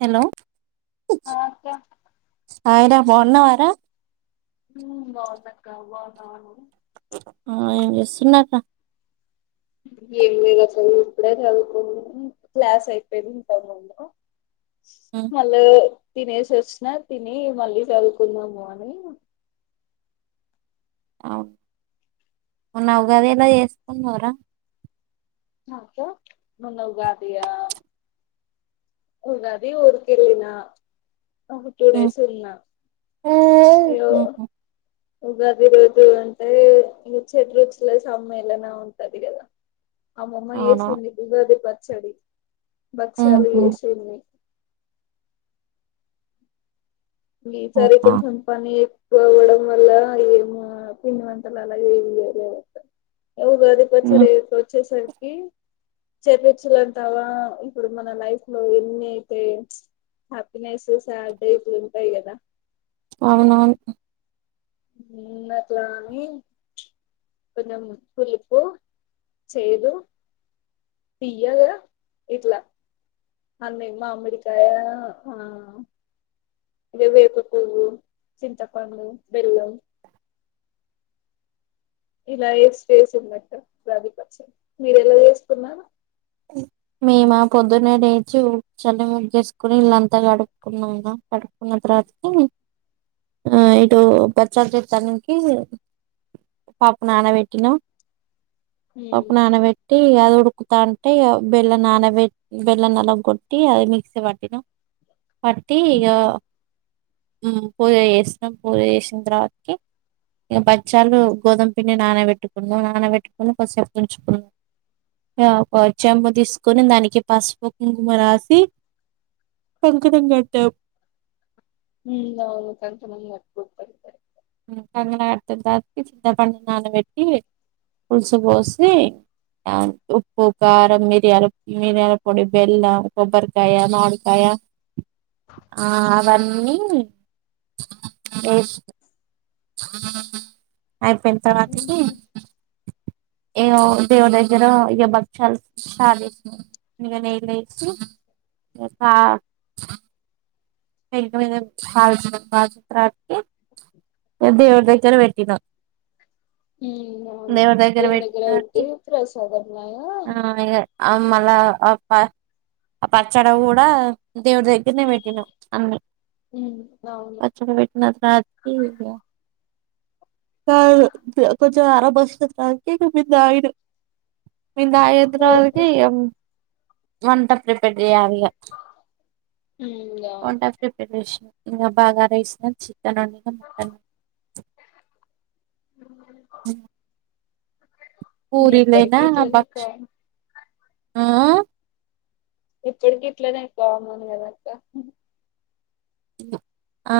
Hello ఆ అక్క hi ర బావున్నావర హ్మ్ బావున్నక్క బావున్నావా నువ్వు ఆ వస్సినట్ట ఏం లేదు అసలు ఇప్పుడే చదువుకొనికి క్లాస్ అయిపోయింది ఇంతకుముందు మళ్ళే తినేసి వచ్చినా తిని మళ్ళీ చదువుకుందాము అని అవున్ ఉన్నావ్ ఎందో చేసుకుందంరా నాకే మొన్న ఉగాది ఆ ఉగాది ఊరికే నిన్న ఒక టూ డేస్ ఉన్న అయ్యో ఉగాది రోజు అంటే ఇ చెడ్ రుచుల సమ్మెలన ఉంటది గద అమ్మమ్మ అవునా ఎసింది ఉగాది పచ్చడి మాకు చాలా అవునా ఇష్ [inaudible] ఈ సారి కొంచెం పనీ పోవడం వల్ల ఏమా పిండి వంటలు అలా ఎయ్యరు ఉగాది పచ్చడి ఏ వచ్చేసరికి చేపించలేంటావా ఇప్పుడు మన లైఫ్ లో ఎన్ని అయితే మిచ్ హ్యాపీనెస్ సాడ్ డేస్ ఉంటాయి కదా అవునాన్ నేనేట్లని కులం పులుపు చేదు తీయాగా ఇట్లా అన్నీ మామిడికాయ హ ఇది వేప పువ్వు చింతపండు బెల్లం ఇలా ఎసి చేసిందంట ఉగాది పచ్చడి మీరు ఎలా చేస్తున్నారు మ్ మేమా ఆ పొద్దున్న లెచి ఉడ్ చల్లని ముగ్గేసుకొని ఇల్లంత కడుక్కున్నునం కడుకున్నా తర్వ త ఆ ఇటు అ ఇటు బచ్చల్ చేతానికి పప్పు నానా బెట్టిన ఉమ్ పప్పు నానబెట్టి అది ఉడుకుతం అంటే బెల్లం నానబెట్ బెల్లం నాలాగొట్టి అది మిక్సీ పట్టినా పట్టి ఇగ ఉమ్ మ్ పూజ చేసినం పూజ చేసిన త్యత్రికి ఇక బచ్చాలు గోధుమ పిండి నానబెట్టుకున్నాం నానబెట్టుకుని కొద్దిసేపు ఉంచుకుంన్నాం యా ఒ చ్చమ్మ తీసుకొని దానికి పసుపు కుంకుమా రాసి కంకణం కాటం మ్ అవును కంకణం గట్టుకుంటారు కదా కాకణం గడుతు దదు చింత పండు నానబెట్టి పుల్సు బోసి ఆ ఉప్పు కారం మిరియాల మిరియాల పొడి బెల్ల కొబ్బరికాయ మామిడికాయ ఆ అవన్నీ ఏస్ అయిపోయిన ఉమ్ తర్వాతకి ఉమ్, ఏవో దేవుడి దగ్గర ఇగ భచ్చాలు స్టార్ట్ చేసినం ఇగ నేనైతే [unintelligible] [unintelligible] దేవుడి దగ్గర వెట్టిన ఊ అవును దేవుని దగ్గర ఒకటి తర్వాతకి ప్రసాదం లాగా ఆ మళ్ళ ఆ ఆ పచ్చడ కూడా దేవుడి దగ్గరనే పెట్టినాం అన్నీ ఉమ్ అవును పచ్చడ పెట్టిన తర్వాతకి హా కొంచెం ఆరబోసిన తర్వాతకి మేం తాగినం మేం ఉమ్ తాగినతర్వాతకి వంట ప్రిపేర్ చేయాలి ఇగ ఉమ్మ్ గ వంట ప్రిపరేషన్ ఇంగ బాగారైస్ వేసినం చికెన్ వండినం హ్మ్మ్ ఇక ఎప్పడికి ఇట్లనె బక్ష కా ఆ ఎప్పడికి ఇట్లనే అక్క మనము ఆ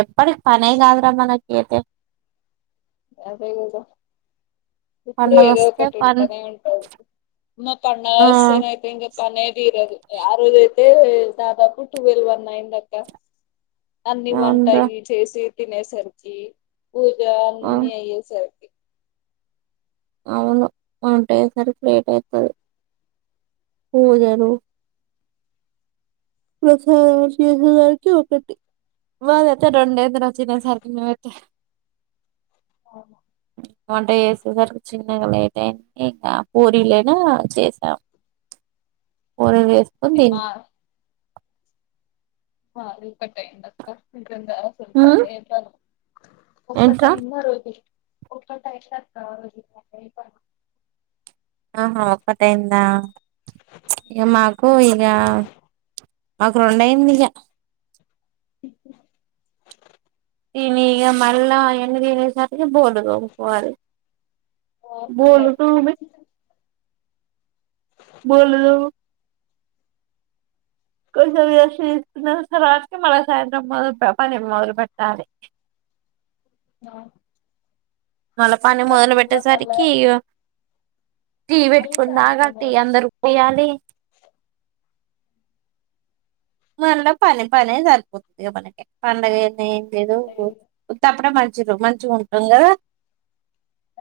ఎప్పటికి పని కాదురా మనకైతే అదే కదా ఎప్పుడు పండగ ఏదో వస్తే ఒకటి పని ఉంటనే ఉంటది అమ్మ ఆ పండగస్తేనైతే ఇగ పనే తీరదు ఆరోజు ఐతే దాదాపు ట్వెల్ వన్ అయిందక్క అన్ని అవునురా వంటయ్యి చేసి తినేసరికి పూజ ఆ అన్ని అయ్యేసరికి అవును వంటయేసరికి లేట్ అయితది పూజలు ప్రసాదాలు చేసేసరికి ఒకటి ఆ అదైతే రెండు అయిద్ది నువు తినేసరికి నువ్వు అయితే ఆ వంట చేసేసరికి చిన్నగా లేట్ అయింది. ఇకా పూరీలైనా చేసాం. పూరీల్ చేస్ మా ఆ అదే కట్టయిందక్క ఇంకుంద ఉమ్ [unintelligible] ఏంట్రా ఒక్కటయింది ఆరోజు ఒక్కటయిందక్క వెయ్యి రూపాలు ఆహా ఒక్కటైందా ఇగ మాకు ఇగ మాకు రెండు అయింది ఇగ తిని ఇగ మళ్ళా అయన్ని తినేసరికి బోల్లు తోముకోవాలి ఓ ఫుల్ బోళ్లు అయిపోయింది తోమి బోళ్ళు కొంచెం రెస్ట్ తీసుకునే తర్వాతకి మళ్ళీ సాయంత్రం మొద పని మొదలు పెట్టాలి. ఆ మళ్ళ పని మొదలు మళ్ళా పెట్టేసరికి ఇగ టీ మళ్ళీ పెట్టుకున్నాగా సాయంత్రం టీ అందరికీ పోయాలి మళ్ళ పని పనే సరి తుంది ఇగ మనకి పండగయితే ఏం లేదు అయింది ఉత్తప్పుడే మంచి చిరు మంచిగుంటాం కదా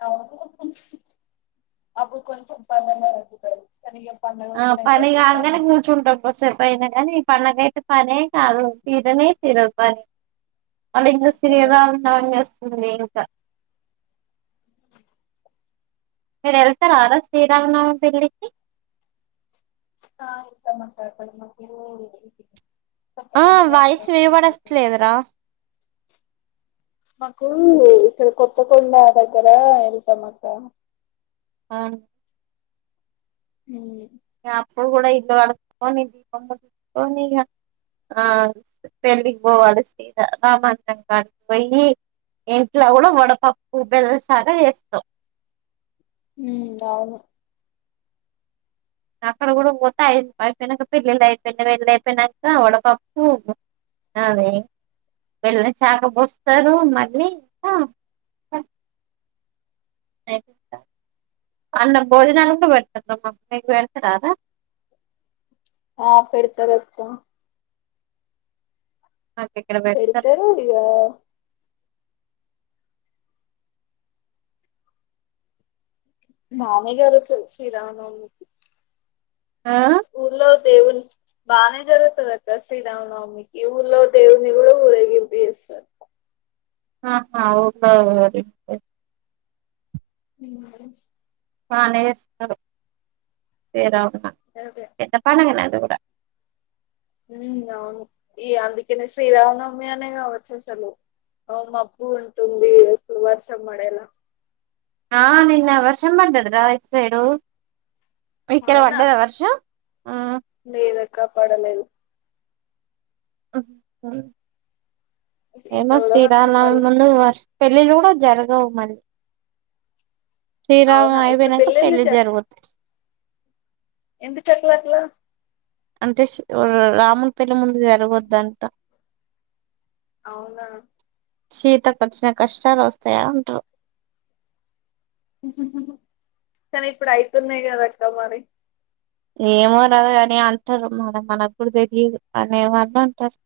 అవును అప్పుడు కొంచం పనన్న తగ్గుతది ఆ పని గాంగనే కూర్చుంటాం కొసేప్ పోయినా కానీ మనకైతే పనే కాదు తీరనే తీరదు పని మళ్ళి ఇంకా అంతే కదా శ్రీరామనవమి చేస్తుంది ఇంకా మీరు వెళ్తారా ఆరోజ్ శ్రీరామన్నవి పెళ్ళికి ఆ వెళ్దాం అక్క అక్కడ మాకు ఆ కొత్తకొండ జాతర వాయిసు వస్తది వినబడుస్తాలేదు రా కూ ఇక్కడ కొత్తకొండ దగ్గర వెళ్తాం అక్క అవును ఉ అప్పుడు కూడా ఇల్లు కడుక్కోని దీపం పెట్టుకోని ఆ పెళ్లికి పోవాలి సీత రామంతంగా పొయ్యి ఇంట్లో కూడా వడపప్పు బెల్లం శారే చేస్తాం హ్మ్మ్ అవును అక్కడ కూడా పోతేయి అయిపోయినాక పెళ్ళిళ్ళు అయిపోయినా వెళ్ళ అయిపోయినాక వడపప్పు అదే బెల్లం చాక పోస్తారు మళ్ళీ ఉన్నాయ్ కూడ అ అన్న భోజనాలు కూడా పెడతారుమ్ మా అమ్ మీకు పెడతారా ఆ పెడతరు అత్త మాకు ఇక్కడ పెడతారు పెడుతరు ఇగ బాగనే జరుగుతుంది శ్రీరామ నవమి ఆ దేవుని బానే జరుగుతదక్క శ్రీరామనవమికి ఊల్లో దేవుని కూడా ఊరేగింపు చేస్ స ఆ ఆ ఒక ఓరి తిన్నావ బానే చేస్తరు శ్రీ రామనవమి అదే గెటప్ నన్ దేవుడ ఉ అవును ఈ అందుకనే శ్రీరామనవమి అనే కావచ్చు అసలు అవును మబ్బు ఉంటుంది అసలు వర్షం పడేలా ఆ నిన్న వర్షం పడ్డది రా ఇట్ సైడు అవునా మీక్కడపడదా వర్షం ఆ ఇంకా పడలేదు ఇంత ఏమో కూడా వర్షం శ్రీరామనవమి పడలే ముందు వర్ పెళ్ళిళ్లు కూడా జరగవు మళ్ళి అవునా శ్రీరామనవమి ఇప్పుడు అయిపోయినాక పెళ్ళిళ్ళు పెళ్లిళ్లు జరుగుతయ్ ఎందు చక్కలక్కయ్య అంటే ష్ రా రాముని పెళ్లి ముందు జరగొద్దంట అవునా సీతకు వచ్చిన కష్టాలు వస్తయ అంటుర్రు కానీ ఇప్పుడు అయితున్నాయి కదా అక్క మరి ఏమో రాద అని అంటారు మన మన కూడా తెలియదు అనే వాళు అంటారు [unintelligible]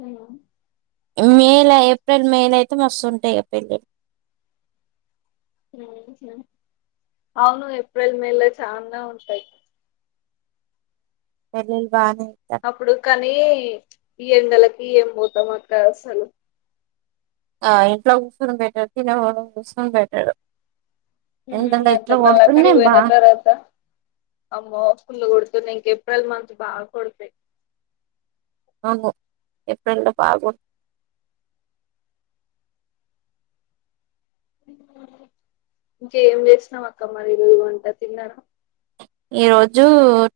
ఆ మేల ఏప్రిల్ మేల అయితే మస్తుంటయ్ పెళ్లిళ్లు ఊహు అవును ఏప్రిల్ మేళ చానా ఉంటయి పెళ్లిలు బానే అప్పుడు కానీ ఈ ఎండలకి ఏం పోతాం అక్క అసలు ఆ ఇంట్లో కూర్చొను బెట్టర్ తిన [unintelligible] బెట్టరు ఊ అంతే మళ్ల అక్కడికి బా పోయిన తర్వాత ఆమ్మో ఫుల్లు కొడుతున్నయ్ ఇంకేప్ ట్వల్ మంత్స్ బాగా కొడుతయ్ ఇంగో ఏప్రిల్ లో పాగో ఇంకేం చేసినాం అక్క మరి ఈ రోజు వంట తిన్నర ఈ రోజు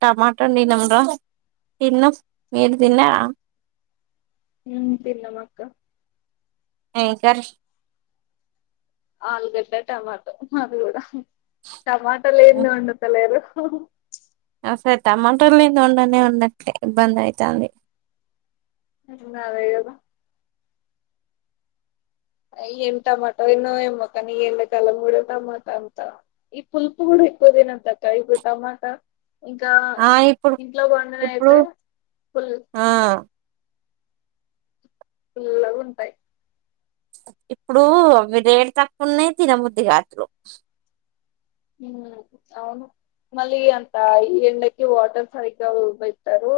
టమాటా వండినం రా తిన్నం మీరు తిన్నార ఊ తిన్నమక్క ఇంకా ఆలుగడ్డ టమాటో మాది కూడా టమాటా లేనిది వండుతలేరు ఓ అసల్ టమాట లేంది ఒండనే ఒండట్లే ఇబ్బంది ఐతంది ఇంగ అదే కదా అ ఏం టమాట దీన్నదో ఏమ్మో కానీ ఎండకలం కూడా టమాటా అంత ఈ పులుపు కూడా ఎక్కువ తినొద్దక్క ఇపుడు టమాటా ఇంకా ఆ ఇప్పుడు ఇంట్లో పండినవి ఇప్పుడు అయితే ఫుల్ ఆ పుల్లగా ఉంటాయి ఇప్పుడు అవి రేట్ తక్కువ ఉన్నాయి తినబద్ది కాట్లేదు ఊ అవును మళ్ళీ అంత ఈ ఎండకి వాటర్ సరిగ్గా పెట్టరు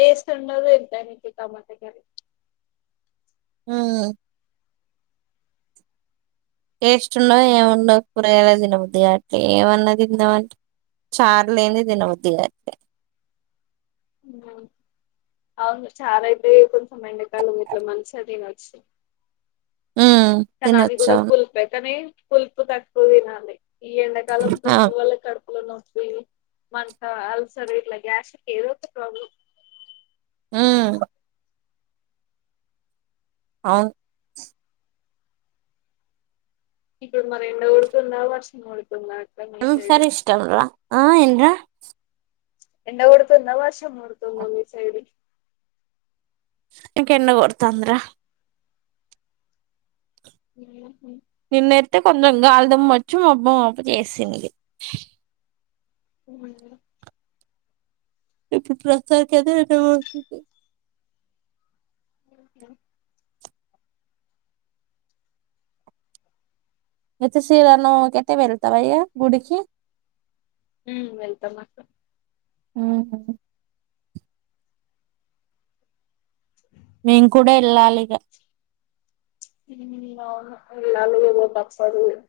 టేస్ట్ ఉండదు ఏంతెనా ఇపుడు టమాటా కి కానీ [inaudible] ఊ టేస్ట్ ఉండవు ఏముండవు కూరయలా తినబుద్ది కట్లే ఏమన్నా తిందామ అంటే చార్ లేనిది తినబుద్ధి కాట్లే అమ్మ అవును చార్ అయితే కొంచెం ఎండకాల ఇట్లా మంచిగా తినొచ్చు ఉమ్ కానీ అది తినొచ్చు కూడా అవును పులుపె కానీ పులుపు తక్కువ తినాలి ఈ ఎండాకాలం ఆ పులుపు వల్ల కడుపు పులో నొప్పి మంత అల్సర ఇట్లా గ్యాస్కి ఏదో ఒక ప్రాబ్లమ్ ఊ అవును ఇప్పుడు మరి ఎండ కొడుతుందా వర్షం పడుతుందా ఉమ్ సరె ఇష్టం రా ఆ ఏం రా ఎండ గొడుతుంద వర్షం పడుతుంద మీ ఈ సైడు ఇంక ఎండ గొడుతాంది రా [inaudible] నిన్నెత్తే కొంతెం గాలిదుమ్మొచ్చి మొబ్బు మొబ్బు జేసింది అవున ఇప్పుడు ప్రస్తుతానికైతే ఎండ పడుతుంది అవుట్ నా ఐతే శ్రీరామనవమికి ఇతే వెళ్తావా అయ్యా గుడికి ఉ వెళ్తన్నట్టు ఉ మేం కూడా ఎళ్ళాలిగా ఉ అవును వెళ్ళాలి గదా తప్పదు గద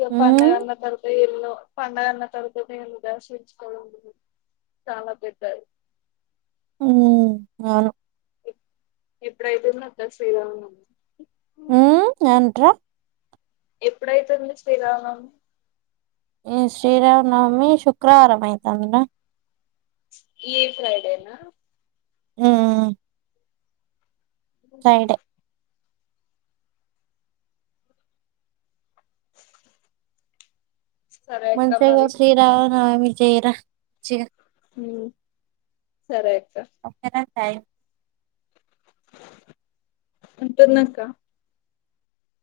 ఇగ పండగ ఉమ్ అన్న తర్వాత ఇల్లు పండగ అన్న తర్వాత నే ఉదర్శించుకోవడం చాలా పెద్దది ఊ అవును ఎప్ ఎప్పుడైతుంది అక్క శ్రీరామనవమి ఊ ఏంట్రా ఎప్పుడైతుంది శ్రీరామనవమి శ్రీరామనవమి శుక్రవారం అయితాంది రా ఈ ఫ్రైడేనా ఊ ఆ ఫ్రైడే సరే అక్క మంచిదే గద మరి శ్రీరామనవమి చెయ్ రా చిగ ఉ సరే అక్క ఒకే ర థాంక్ అంటున్నక్క